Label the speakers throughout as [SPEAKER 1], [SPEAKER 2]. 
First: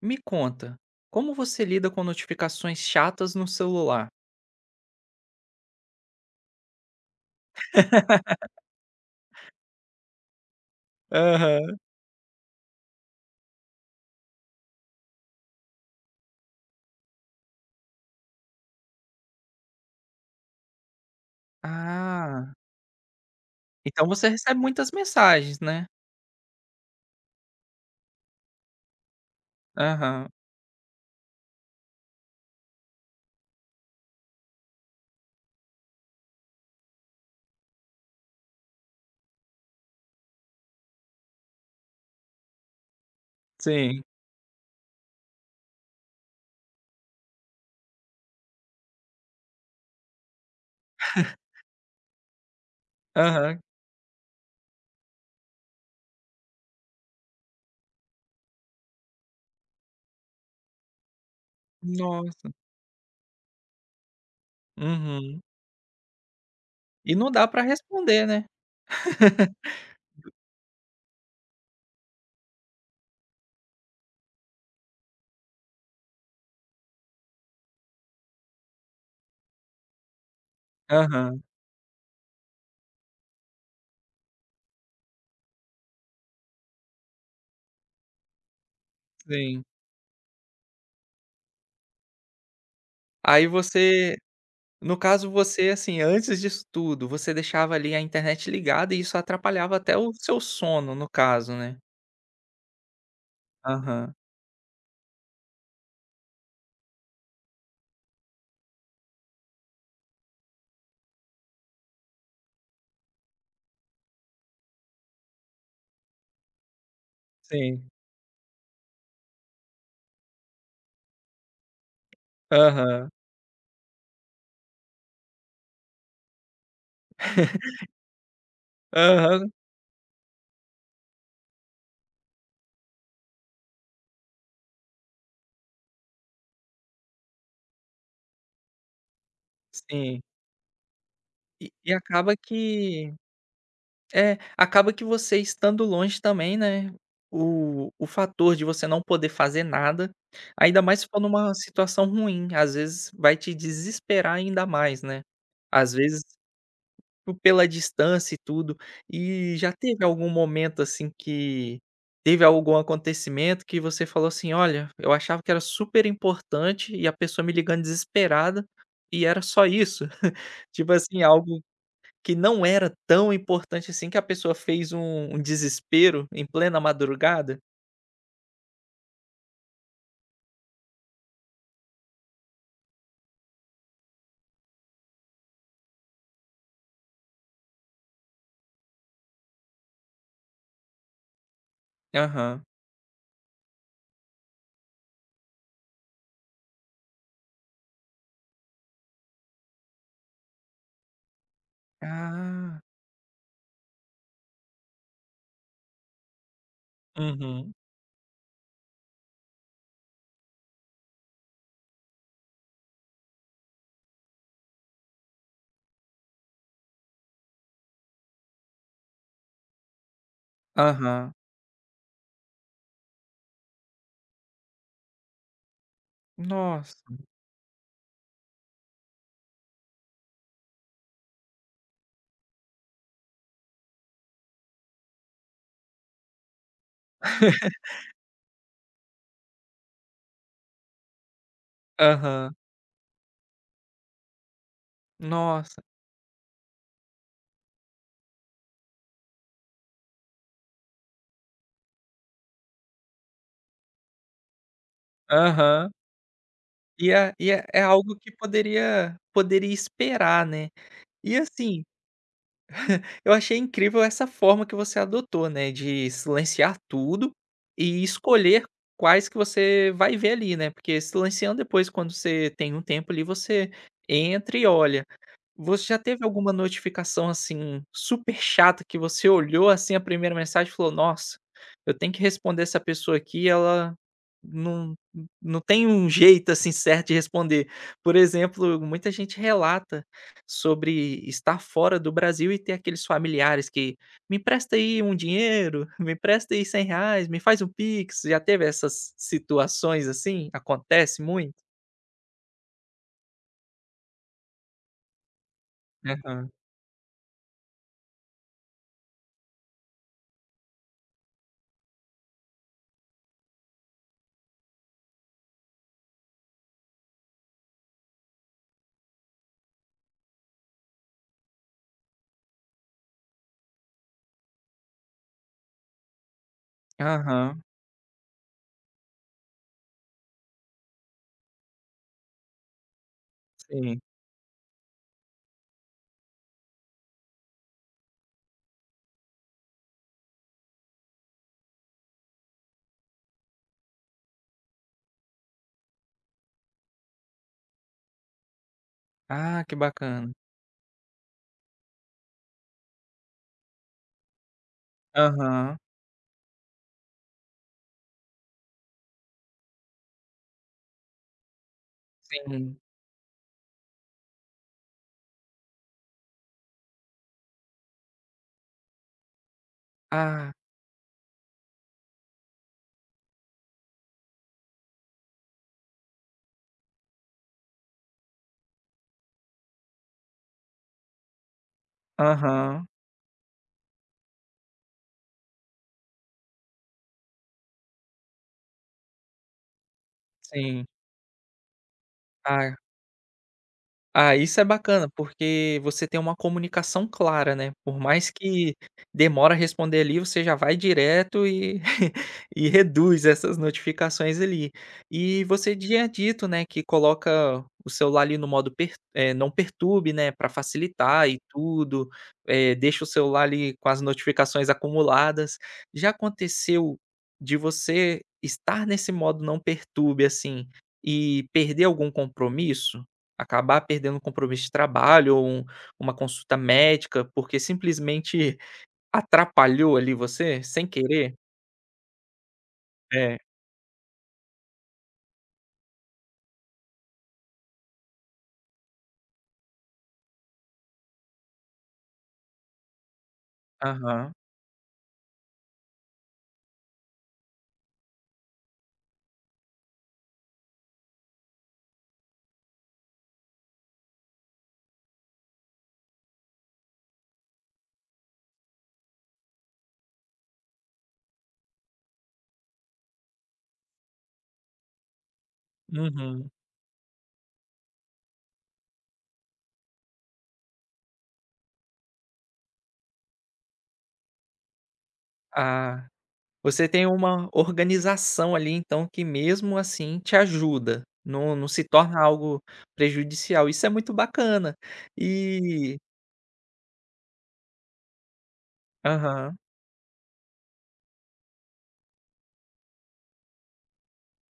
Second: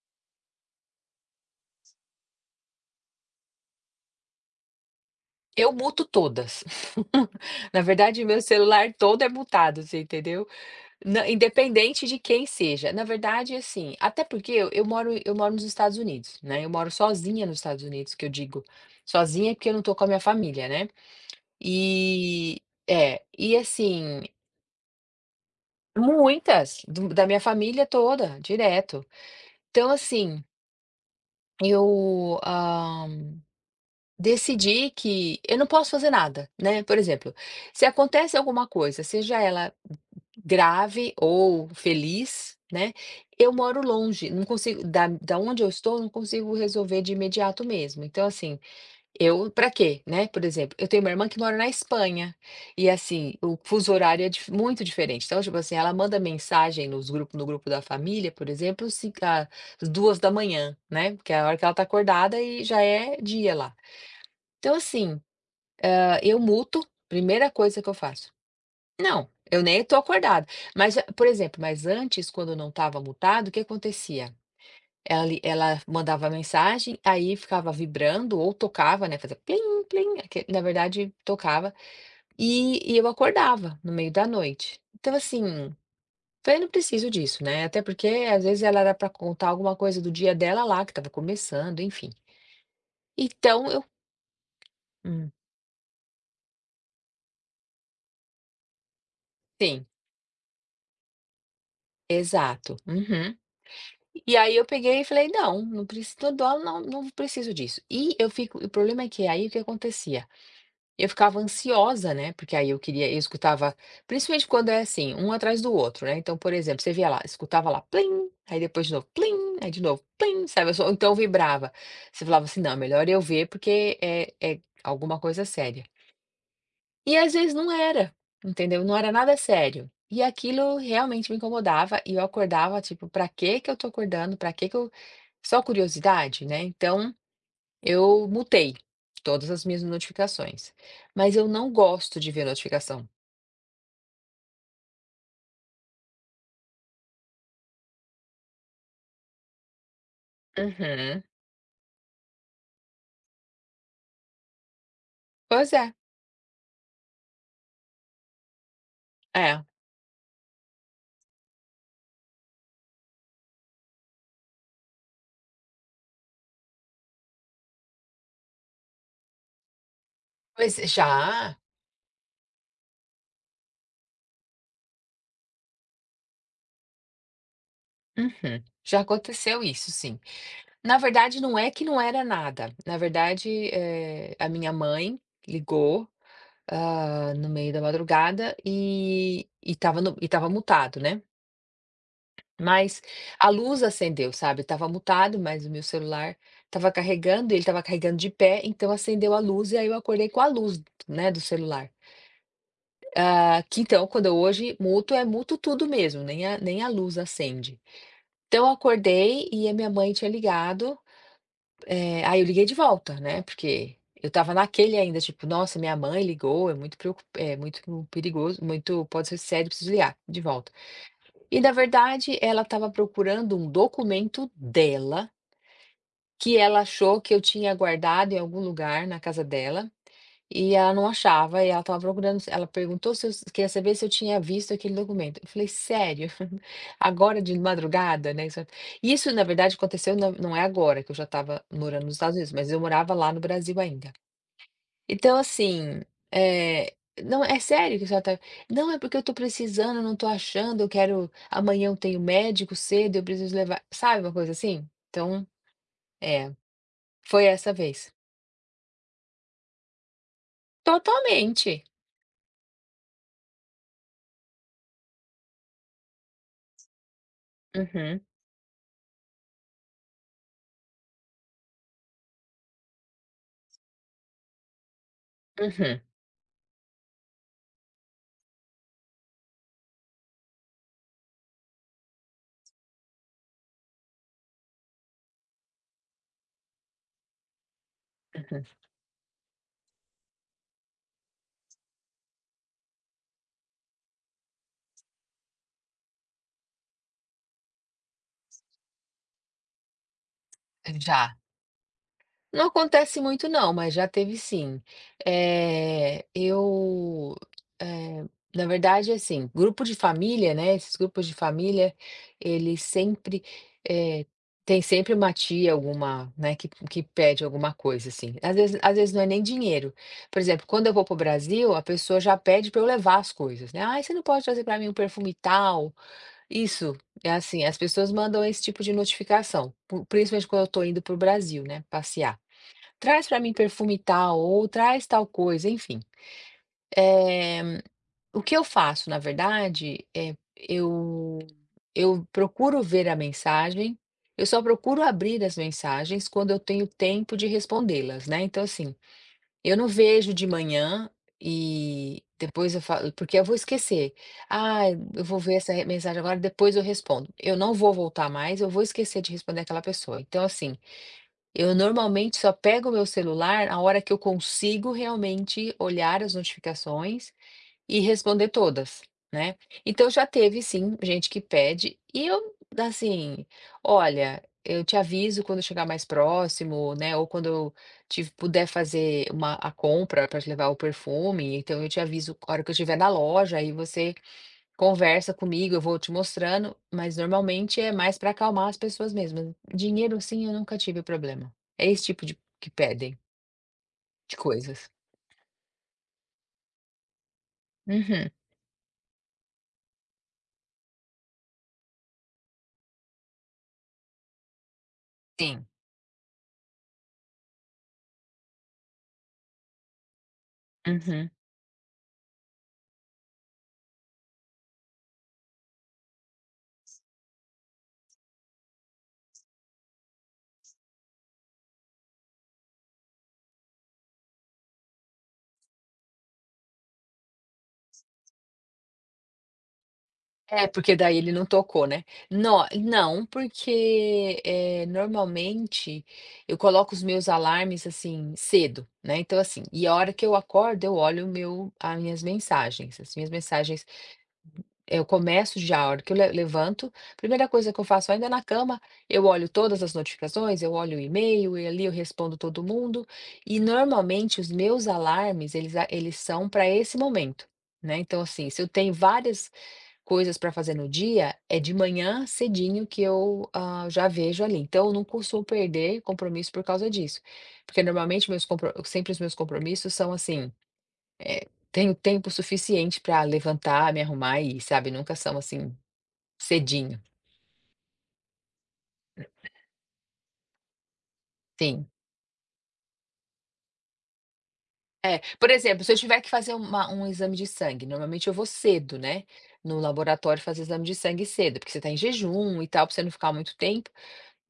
[SPEAKER 1] Me conta, como você lida com notificações chatas no celular?
[SPEAKER 2] Eu muto todas. Na verdade, meu celular todo é mutado, você entendeu? Na
[SPEAKER 1] Aham.
[SPEAKER 2] Independente de quem seja. Na verdade, assim, até porque eu moro nos Estados Unidos, né, eu moro sozinha nos Estados Unidos, que eu digo. Sozinha, porque eu não tô com a minha família, né.
[SPEAKER 1] Ah,
[SPEAKER 2] E é, e
[SPEAKER 1] então
[SPEAKER 2] assim,
[SPEAKER 1] você recebe muitas mensagens, né?
[SPEAKER 2] muitas do da minha família toda, direto. Então
[SPEAKER 1] Aham,
[SPEAKER 2] assim, eu, ah, Decidi que eu não posso fazer nada, né, por exemplo, se acontece alguma coisa, seja ela grave ou feliz, né, eu moro
[SPEAKER 1] sim.
[SPEAKER 2] longe, não consigo da onde eu estou, não consigo resolver de imediato mesmo. Então, assim, eu pra quê, né, por exemplo, eu tenho uma irmã que mora na Espanha, e assim, o
[SPEAKER 1] Aham.
[SPEAKER 2] fuso horário é dif muito diferente. Então, tipo assim, ela manda mensagem nos grupo no grupo da família, por exemplo, se às 2 da manhã, né, que é a hora que ela tá acordada
[SPEAKER 1] Nossa.
[SPEAKER 2] e já é dia lá. Então assim,
[SPEAKER 1] Uhum.
[SPEAKER 2] eu muto,
[SPEAKER 1] E não dá
[SPEAKER 2] primeira
[SPEAKER 1] pra
[SPEAKER 2] coisa que eu
[SPEAKER 1] responder,
[SPEAKER 2] faço.
[SPEAKER 1] né?
[SPEAKER 2] Não, eu nem tô acordada, mas antes quando eu não estava mutado, o que acontecia? Ela mandava mensagem, aí ficava vibrando ou tocava, né, fazia plim plim, aque na verdade
[SPEAKER 1] Aham,
[SPEAKER 2] tocava, e eu acordava no meio da noite. Então assim, falei: "Não preciso disso", né, até porque às vezes ela era para contar
[SPEAKER 1] sim.
[SPEAKER 2] alguma coisa do dia dela lá, que estava começando, enfim.
[SPEAKER 1] Aí
[SPEAKER 2] Então eu
[SPEAKER 1] você No caso
[SPEAKER 2] hum,
[SPEAKER 1] você, assim, antes disso tudo, você deixava ali a internet ligada e isso atrapalhava
[SPEAKER 2] sim,
[SPEAKER 1] até o seu sono, no caso, né?
[SPEAKER 2] exato. Uhum.
[SPEAKER 1] Aham,
[SPEAKER 2] E aí eu peguei e falei: "Não, não preciso não não não preciso disso". E eu fico o problema é que aí o que acontecia? Eu ficava ansiosa, né, porque aí eu escutava principalmente quando é assim, um atrás do outro, né, então, por exemplo, você via lá, escutava lá
[SPEAKER 1] sim.
[SPEAKER 2] "plim", aí depois de novo "plim", aí de novo "plim", sabe, eu só então vibrava. Você falava assim: "Não, melhor
[SPEAKER 1] Aham.
[SPEAKER 2] eu ver porque é alguma coisa séria". E às vezes não era, entendeu, não era nada
[SPEAKER 1] Aham,
[SPEAKER 2] sério. E aquilo realmente me incomodava e eu acordava, tipo: "Pra que que eu tô acordando? Pra que que eu só curiosidade, né, então eu mutei todas as minhas
[SPEAKER 1] sim.
[SPEAKER 2] notificações, mas eu não
[SPEAKER 1] E
[SPEAKER 2] gosto de
[SPEAKER 1] acaba
[SPEAKER 2] ver notificação".
[SPEAKER 1] que É, acaba que você estando longe também, né, o fator de você não poder fazer nada, ainda mais se for
[SPEAKER 2] Uhum.
[SPEAKER 1] numa situação ruim, às vezes vai te desesperar ainda mais, né.
[SPEAKER 2] Pois
[SPEAKER 1] Às
[SPEAKER 2] é,
[SPEAKER 1] vezes, p pela distância e tudo. E
[SPEAKER 2] é.
[SPEAKER 1] já teve algum momento, assim, que teve algum acontecimento que você falou assim: "Olha, eu achava que era super importante e a pessoa me ligando desesperada e era só isso?"
[SPEAKER 2] Pois é,
[SPEAKER 1] Tipo assim,
[SPEAKER 2] já
[SPEAKER 1] algo que não era tão importante assim, que a pessoa fez um desespero em plena madrugada?
[SPEAKER 2] uhum. Já aconteceu isso sim. Na verdade não é que não era nada, na verdade, a minha mãe ligou, no meio da madrugada e estava no e estava mutado, né.
[SPEAKER 1] Aham.
[SPEAKER 2] Mas a luz acendeu, sabe, tava mutado, mas o meu celular tava carregando, ele tava carregando de pé, então acendeu a luz e aí eu acordei com a luz, né, do celular.
[SPEAKER 1] Ah.
[SPEAKER 2] Ah, que então quando eu hoje muto, é muto tudo mesmo, nem a luz
[SPEAKER 1] Uhum.
[SPEAKER 2] acende. Então eu acordei e a minha mãe tinha ligado, aí eu liguei de volta, né, porque eu tava naquele ainda, tipo: "Nossa, minha mãe ligou, é muito perigoso, muito pode ser sério, preciso ligar de volta".
[SPEAKER 1] Aham.
[SPEAKER 2] E na verdade ela estava procurando um documento dela que ela
[SPEAKER 1] Nossa.
[SPEAKER 2] achou que eu tinha guardado em algum lugar na casa dela, e ela não achava, e ela estava procurando ela perguntou se eu queria saber se eu tinha visto aquele documento. Eu falei: "Sério? Agora de madrugada?", né, isso na verdade aconteceu não é agora que eu já estava morando nos Estados Unidos,
[SPEAKER 1] Aham.
[SPEAKER 2] mas eu morava lá no Brasil ainda. Então
[SPEAKER 1] Nossa.
[SPEAKER 2] assim, eh, "Não, é sério que a senhora tá" "Não, é porque eu tô precisando, eu não tô achando, eu quero amanhã eu tenho médico cedo, eu preciso levar", sabe uma coisa assim? Então,
[SPEAKER 1] Aham.
[SPEAKER 2] é,
[SPEAKER 1] E é
[SPEAKER 2] foi
[SPEAKER 1] e é
[SPEAKER 2] essa
[SPEAKER 1] é
[SPEAKER 2] vez.
[SPEAKER 1] algo que poderia esperar, né. E
[SPEAKER 2] Totalmente.
[SPEAKER 1] assim, eu achei incrível essa forma que você adotou, né, de silenciar tudo e
[SPEAKER 2] Uhum,
[SPEAKER 1] escolher quais que você vai ver ali, né, porque silenciando depois quando você tem um tempo ali, você entra e olha. Você já
[SPEAKER 2] uhum,
[SPEAKER 1] teve alguma notificação, assim, super chata que você olhou, assim, a primeira mensagem e falou: "Nossa, eu tenho que responder essa pessoa aqui, ela não não tem um jeito, assim, certo de responder". Por
[SPEAKER 2] uhum.
[SPEAKER 1] exemplo, muita gente relata sobre estar fora do Brasil e ter aqueles familiares que: "Me empresta aí um dinheiro, me empresta aí cem reais me faz um pix". Já teve essas situações assim? Acontece
[SPEAKER 2] Já.
[SPEAKER 1] muito?
[SPEAKER 2] Não acontece muito não, mas já teve sim. Eh,
[SPEAKER 1] Aham,
[SPEAKER 2] eu, eh, na verdade, assim, grupo de família, né, esses grupos de família, eles sempre, eh, tem sempre uma tia, alguma, né, que pede alguma coisa, assim. Às vezes não é nem dinheiro. Por exemplo, quando eu vou para o Brasil, a pessoa já pede para eu levar as coisas, né: "Ah, você não pode trazer para mim um perfume tal?" Isso, é
[SPEAKER 1] aham,
[SPEAKER 2] assim, as pessoas mandam esse tipo de notificação, principalmente quando eu tô indo pro Brasil, né, passear. Traz para mim perfume
[SPEAKER 1] sim.
[SPEAKER 2] tal ou traz tal coisa, enfim. O que eu faço, na verdade, é eu procuro ver a mensagem. Eu só procuro abrir as mensagens quando eu tenho tempo de respondê-las, né? Então assim,
[SPEAKER 1] Ah, que
[SPEAKER 2] eu não
[SPEAKER 1] bacana.
[SPEAKER 2] vejo de manhã e depois eu falo porque eu vou esquecer. "Ah, eu vou ver essa
[SPEAKER 1] Aham,
[SPEAKER 2] mensagem agora, depois eu respondo". Eu não vou voltar mais, eu vou esquecer de responder aquela pessoa. Então, assim, eu normalmente só
[SPEAKER 1] sim.
[SPEAKER 2] pego o meu celular a hora que eu consigo realmente olhar as notificações e responder todas, né. Então já
[SPEAKER 1] Ah,
[SPEAKER 2] teve sim gente que pede e eu, assim, olha, eu te aviso quando chegar mais próximo, né, ou quando eu te puder fazer uma a compra para te levar o perfume, então eu te aviso a hora que eu
[SPEAKER 1] aham,
[SPEAKER 2] estiver na loja, aí você conversa comigo, eu vou te mostrando, mas normalmente é mais para acalmar as pessoas mesmo. Dinheiro sim, eu nunca
[SPEAKER 1] sim.
[SPEAKER 2] tive problema. É esse tipo de que
[SPEAKER 1] Ah.
[SPEAKER 2] pedem, de
[SPEAKER 1] Isso é
[SPEAKER 2] coisas.
[SPEAKER 1] bacana, porque você tem uma comunicação clara, né. Por
[SPEAKER 2] Uhum,
[SPEAKER 1] mais que demora a responder ali, você já vai direto e e reduz essas notificações ali. E
[SPEAKER 2] sim,
[SPEAKER 1] você tinha dito, né, que coloca o celular ali no modo não perturbe, né, para facilitar
[SPEAKER 2] uhum.
[SPEAKER 1] e tudo, deixa o celular ali com as notificações acumuladas. Já aconteceu de você estar nesse modo não perturbe, assim, e perder algum compromisso? Acabar perdendo um compromisso de trabalho ou uma consulta médica, porque simplesmente atrapalhou ali você,
[SPEAKER 2] É,
[SPEAKER 1] sem
[SPEAKER 2] porque daí ele
[SPEAKER 1] querer.
[SPEAKER 2] não tocou, né. Não, não,
[SPEAKER 1] É.
[SPEAKER 2] porque, normalmente eu coloco os meus alarmes, assim, cedo, né, então, assim, e a hora que eu acordo eu olho o meu as minhas mensagens
[SPEAKER 1] Aham.
[SPEAKER 2] eu começo já a hora que eu le levanto, primeira coisa que eu faço ainda na cama, eu olho todas as notificações, eu olho o e-mail e ali eu respondo todo mundo, e normalmente os meus alarmes eles são para esse momento, né, então, assim, se eu tenho várias coisas para fazer no dia, é de manhã cedinho que eu, já vejo ali. Então eu não costumo perder
[SPEAKER 1] Uhum.
[SPEAKER 2] compromisso por causa disso. Porque normalmente meus compro sempre os meus compromissos são assim, tenho tempo suficiente para levantar, me arrumar e ir, sabe, nunca são assim,
[SPEAKER 1] Ah, você
[SPEAKER 2] cedinho.
[SPEAKER 1] tem uma organização ali, então, que mesmo assim te ajuda, não não se
[SPEAKER 2] Sim.
[SPEAKER 1] torna algo prejudicial. Isso é muito bacana.
[SPEAKER 2] É, por exemplo, se eu
[SPEAKER 1] E
[SPEAKER 2] tiver que fazer uma um exame de sangue, normalmente eu vou cedo, né,
[SPEAKER 1] Aham,
[SPEAKER 2] no laboratório fazer exame de sangue cedo, porque você está em jejum e tal, para você não ficar muito tempo.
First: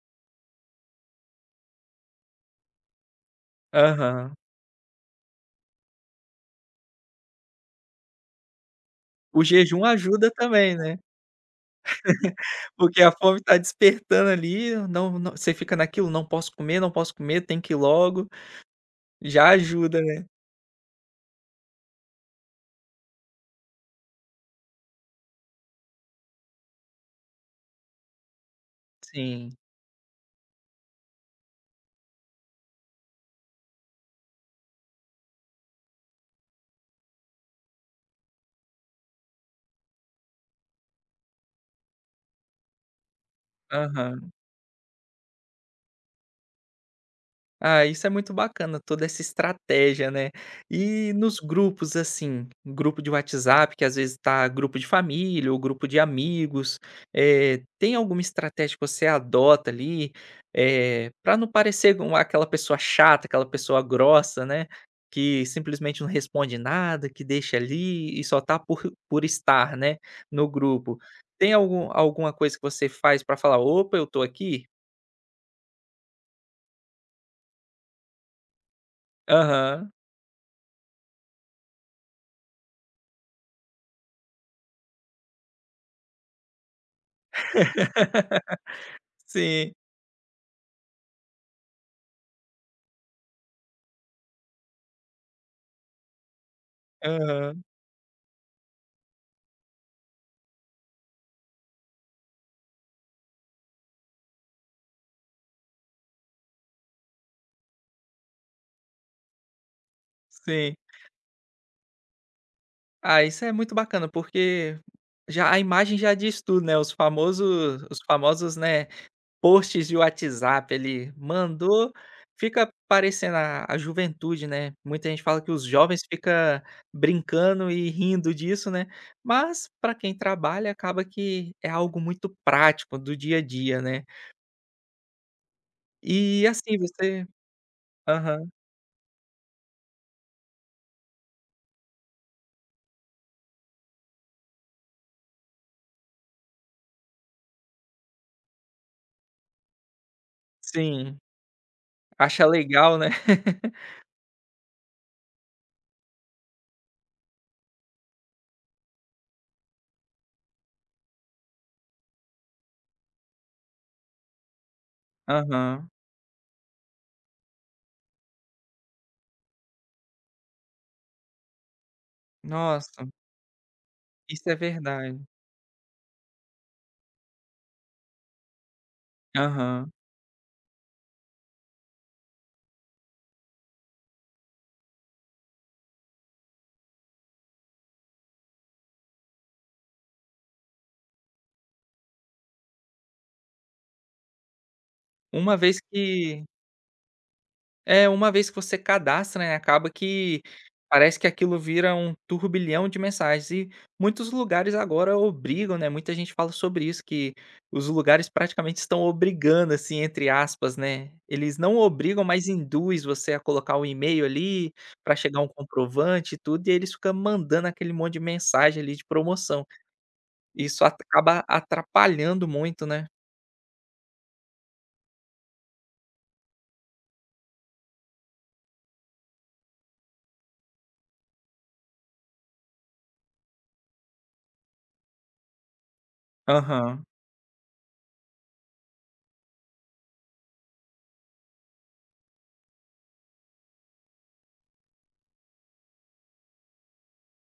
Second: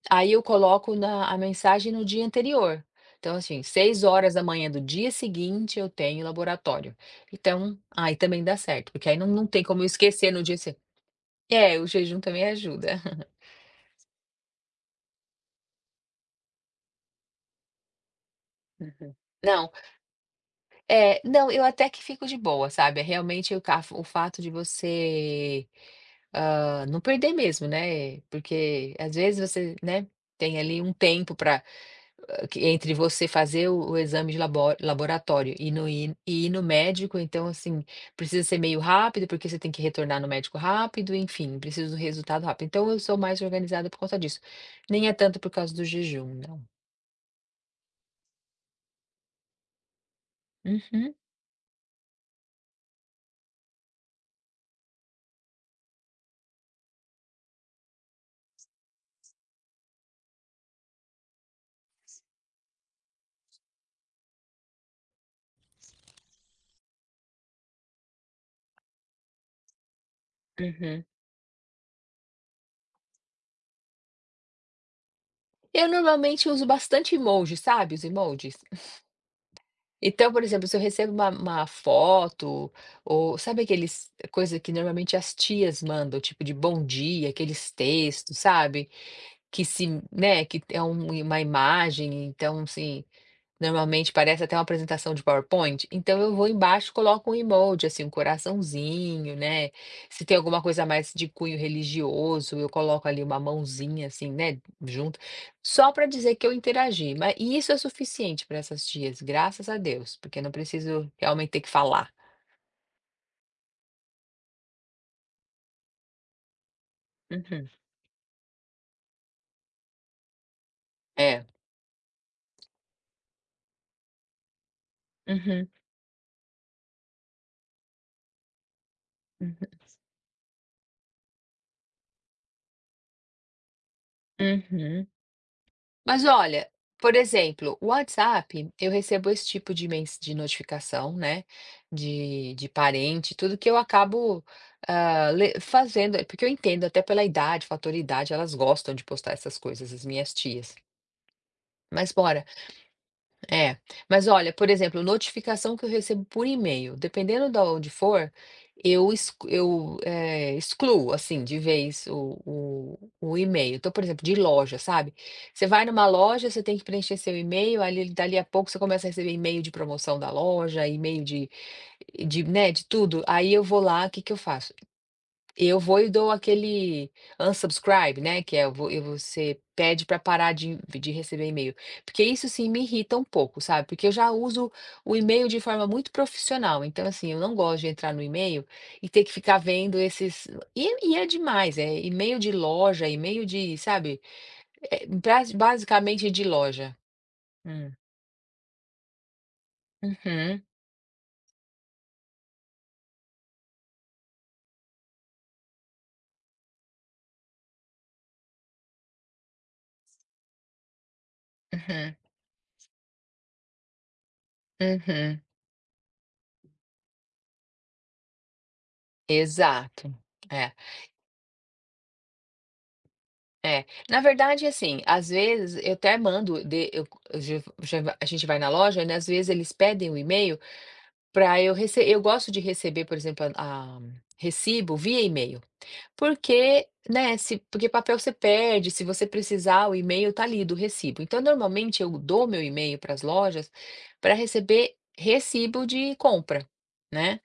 [SPEAKER 2] Aí eu coloco na a mensagem no dia anterior. Então, assim, 6 horas
[SPEAKER 1] aham.
[SPEAKER 2] da manhã do dia seguinte eu tenho laboratório. Então, aí também dá certo, porque aí não
[SPEAKER 1] O
[SPEAKER 2] não tem como
[SPEAKER 1] jejum
[SPEAKER 2] eu
[SPEAKER 1] ajuda
[SPEAKER 2] esquecer no dia
[SPEAKER 1] também,
[SPEAKER 2] seguinte.
[SPEAKER 1] né.
[SPEAKER 2] É, o jejum também ajuda.
[SPEAKER 1] Porque a fome tá despertando ali, não não você fica naquilo: "Não posso comer, não posso comer, tem que ir logo".
[SPEAKER 2] Uhum.
[SPEAKER 1] Já
[SPEAKER 2] Não,
[SPEAKER 1] ajuda, né.
[SPEAKER 2] é, não, eu até que fico de boa, sabe, é realmente o fato de você, não perder mesmo, né, porque às vezes
[SPEAKER 1] Sim.
[SPEAKER 2] você, né, tem ali um tempo para que entre você fazer o exame de laboratório e ir no médico, então, assim, precisa ser meio rápido, porque você tem que retornar no médico rápido, enfim, precisa do resultado rápido. Então eu sou mais organizada por conta
[SPEAKER 1] Aham.
[SPEAKER 2] disso. Nem é tanto por causa do jejum, não.
[SPEAKER 1] Ah, isso é muito bacana, toda essa estratégia, né. E
[SPEAKER 2] Uhum.
[SPEAKER 1] nos grupos, assim, grupo de WhatsApp, que às vezes tá grupo de família ou grupo de amigos, tem alguma estratégia que você adota ali, pra não parecer com aquela pessoa chata, aquela pessoa grossa, né, que simplesmente não responde nada, que deixa ali e só tá por estar, né, no grupo.
[SPEAKER 2] Uhum.
[SPEAKER 1] Tem alguma coisa que você faz pra falar: "Opa, eu tô aqui"?
[SPEAKER 2] Eu normalmente uso bastante emoji, sabe, os emojis?
[SPEAKER 1] Aham.
[SPEAKER 2] Então, por exemplo, se eu recebo uma foto ou sabe aqueles coisa que normalmente as tias mandam, tipo de bom dia, aqueles textos, sabe? Que
[SPEAKER 1] Sim.
[SPEAKER 2] se né, que é uma imagem, então assim, normalmente parece até uma apresentação de PowerPoint, então eu vou embaixo e coloco um
[SPEAKER 1] Aham.
[SPEAKER 2] emoji, assim, um coraçãozinho, né, se tem alguma coisa mais de cunho religioso, eu coloco ali uma mãozinha, assim, né, junto, só para dizer que eu interagi, mas e isso é suficiente para essas tias, graças a Deus, porque eu não
[SPEAKER 1] Sim.
[SPEAKER 2] preciso realmente ter que falar.
[SPEAKER 1] Ah, isso é muito bacana, porque já a imagem já diz tudo, né, os
[SPEAKER 2] Uhum.
[SPEAKER 1] famosos os famosos, né, posts de WhatsApp ele
[SPEAKER 2] É.
[SPEAKER 1] mandou, fica parecendo a juventude, né. Muita gente fala que os
[SPEAKER 2] Uhum,
[SPEAKER 1] jovens fica brincando e rindo disso, né, mas para quem trabalha acaba que é algo muito prático do dia a dia, né.
[SPEAKER 2] uhum, uhum. Mas
[SPEAKER 1] E
[SPEAKER 2] olha,
[SPEAKER 1] assim,
[SPEAKER 2] por
[SPEAKER 1] você.
[SPEAKER 2] exemplo, o
[SPEAKER 1] Aham.
[SPEAKER 2] WhatsApp, eu recebo esse tipo de notificação, né, de parente, tudo que eu acabo, ah, le fazendo é porque eu entendo até pela idade, fator idade, elas gostam de postar essas coisas, as minhas tias.
[SPEAKER 1] Sim.
[SPEAKER 2] Mas bora,
[SPEAKER 1] Acha legal, né.
[SPEAKER 2] é, mas olha, por exemplo, notificação que eu recebo por e-mail, dependendo de onde for, eu excluo, assim, de vez o e-mail. Então, por exemplo, de loja, sabe? Você vai
[SPEAKER 1] Aham.
[SPEAKER 2] numa loja, você tem que preencher seu e-mail, ali dali a pouco você começa a receber e-mail de promoção da loja, e-mail de, né, de
[SPEAKER 1] Nossa,
[SPEAKER 2] tudo. Aí eu vou lá, o que que eu
[SPEAKER 1] isso é
[SPEAKER 2] faço?
[SPEAKER 1] verdade.
[SPEAKER 2] Eu vou e dou aquele unsubscribe, né, que é eu vou eu você
[SPEAKER 1] Aham.
[SPEAKER 2] pede para parar de receber e-mail. Porque isso sim me irrita um pouco, sabe, porque eu já uso o e-mail de forma muito profissional, então assim, eu não gosto de entrar no e-mail e ter que ficar vendo esses e é demais, é e-mail de loja, e-mail de sabe, bras
[SPEAKER 1] Uma vez
[SPEAKER 2] basicamente de
[SPEAKER 1] que
[SPEAKER 2] loja. Hum.
[SPEAKER 1] uma vez que você cadastra, né, acaba que
[SPEAKER 2] Uhum,
[SPEAKER 1] parece que aquilo vira um turbilhão de mensagens e muitos lugares agora obrigam, né, muita gente fala sobre isso, que os lugares praticamente estão obrigando, assim, entre aspas, né. Eles não
[SPEAKER 2] uhum,
[SPEAKER 1] obrigam, mas induz você a colocar o e-mail ali, para
[SPEAKER 2] uhum.
[SPEAKER 1] chegar um comprovante e tudo, e eles ficam mandando aquele monte de mensagem ali de promoção.
[SPEAKER 2] Exato. É.
[SPEAKER 1] Isso acaba atrapalhando muito, né.
[SPEAKER 2] É, na verdade, assim, às vezes eu até mando de eu já já a gente vai na loja, né, às vezes eles pedem o e-mail para eu receber. Eu gosto de receber, por exemplo, a recibo via e-mail, porque,
[SPEAKER 1] Aham.
[SPEAKER 2] né, se porque papel você perde, se você precisar, o e-mail tá ali do recibo. Então, normalmente, eu dou meu e-mail para as lojas para receber recibo de compra, né.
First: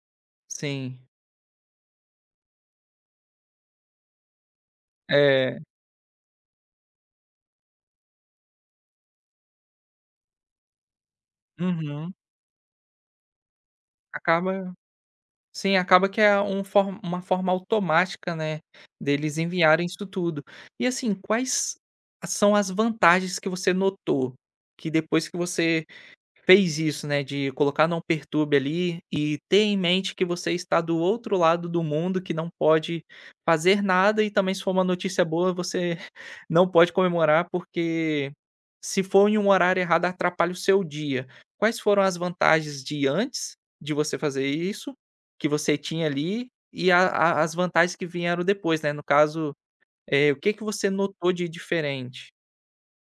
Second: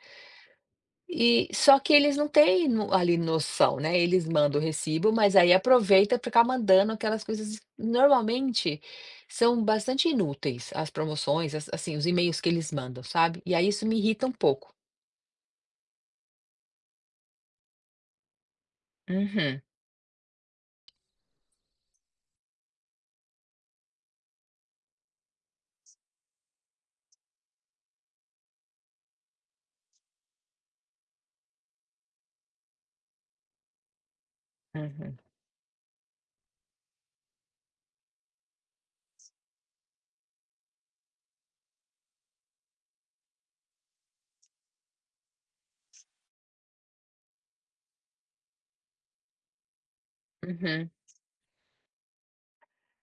[SPEAKER 1] Sim.
[SPEAKER 2] E só que eles não têm no ali noção, né, eles mandam o recibo, mas aí
[SPEAKER 1] É.
[SPEAKER 2] aproveita para ficar mandando aquelas coisas que normalmente são bastante inúteis as promoções, as assim, os
[SPEAKER 1] Uhum.
[SPEAKER 2] e-mails que eles mandam, sabe. E aí isso me irrita um pouco.
[SPEAKER 1] Acaba sim, acaba que é um for uma forma automática, né, deles
[SPEAKER 2] Uhum,
[SPEAKER 1] enviarem isso tudo. E assim, quais são as vantagens que você notou, que depois que você fez isso, né, de colocar "não perturbe" ali e ter em mente que você está do outro lado do mundo, que não pode fazer nada e também se for uma
[SPEAKER 2] uhum,
[SPEAKER 1] notícia boa você não pode comemorar, porque se for em um horário errado atrapalha o seu dia. Quais foram as vantagens de antes de você fazer isso, que você tinha ali, e a as vantagens que vieram depois, né, no caso, o que que
[SPEAKER 2] uhum.
[SPEAKER 1] você notou de diferente?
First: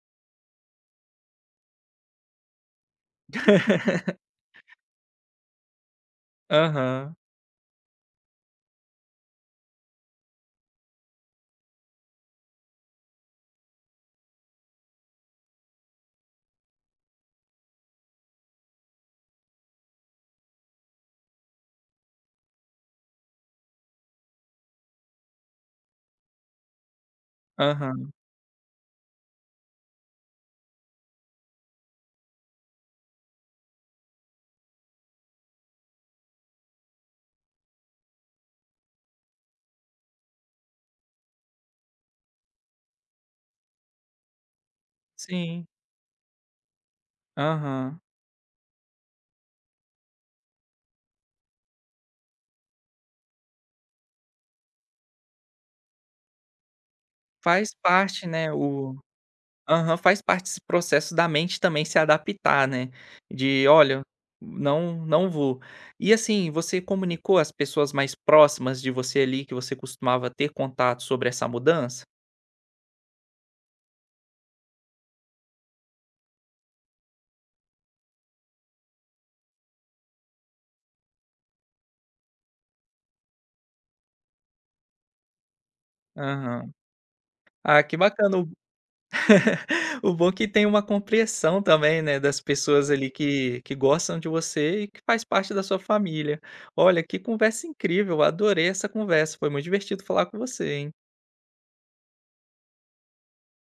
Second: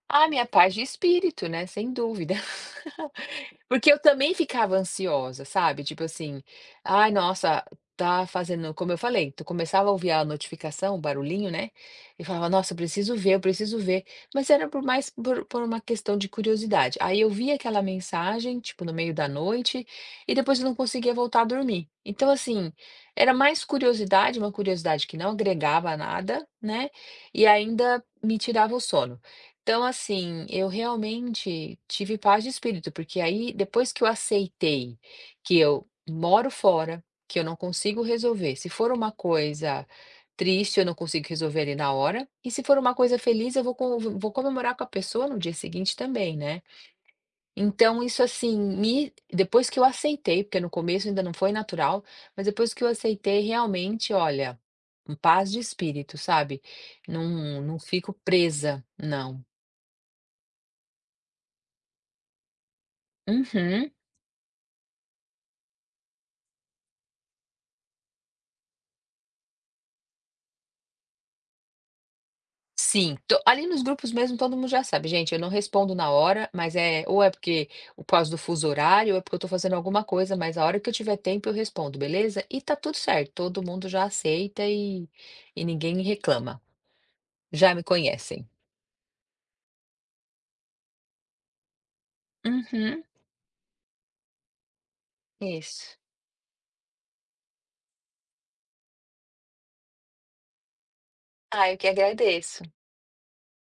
[SPEAKER 2] Ah, minha paz de espírito, né, sem dúvida. Porque eu também ficava ansiosa, sabe, tipo assim: "Ai,
[SPEAKER 1] Aham,
[SPEAKER 2] nossa, tá fazendo", como eu falei, tu começava a ouvir a notificação, o barulhinho, né, e falava: "Nossa, eu preciso ver", mas era por mais por uma questão de curiosidade. Aí eu via aquela mensagem, tipo, no meio da noite, e depois eu não conseguia voltar a dormir. Então, assim, era mais curiosidade, uma curiosidade que não agregava nada, né, e ainda
[SPEAKER 1] aham.
[SPEAKER 2] me tirava o sono. Então, assim, eu realmente tive paz de espírito, porque aí depois que eu aceitei que eu moro fora, que eu não consigo resolver, se for uma coisa triste, eu não consigo resolver ali na hora, e se for uma coisa feliz, eu vou comemorar com a pessoa no dia
[SPEAKER 1] Sim,
[SPEAKER 2] seguinte também, né?
[SPEAKER 1] aham.
[SPEAKER 2] Então, isso assim, depois que eu aceitei, porque no começo ainda não foi natural, mas depois que eu aceitei, realmente, olha, paz de espírito, sabe? Não,
[SPEAKER 1] Faz
[SPEAKER 2] não fico
[SPEAKER 1] parte, né,
[SPEAKER 2] presa,
[SPEAKER 1] o
[SPEAKER 2] não.
[SPEAKER 1] aham, faz parte esse processo da mente também se adaptar, né, de:
[SPEAKER 2] Uhum.
[SPEAKER 1] "Olha, não não vou". E assim, você comunicou às pessoas mais próximas de você ali, que você costumava ter contato, sobre essa mudança?
[SPEAKER 2] Sim, to ali nos grupos mesmo todo mundo já sabe: "Gente, eu não respondo na hora, mas é ou é porque por causa do fuso horário ou é porque eu tô fazendo alguma coisa, mas a hora que eu tiver tempo eu respondo, beleza?" E tá tudo certo, todo mundo já aceita e ninguém reclama.
[SPEAKER 1] Aham.
[SPEAKER 2] Já me
[SPEAKER 1] Ah, que bacana.
[SPEAKER 2] conhecem.
[SPEAKER 1] O bom é que tem uma compreensão também, né, das pessoas
[SPEAKER 2] Uhum,
[SPEAKER 1] ali que gostam de você e que faz parte da sua
[SPEAKER 2] isso.
[SPEAKER 1] família. Olha, que conversa incrível, adorei essa conversa, foi muito divertido falar com você, hein.
[SPEAKER 2] Ah, eu que agradeço.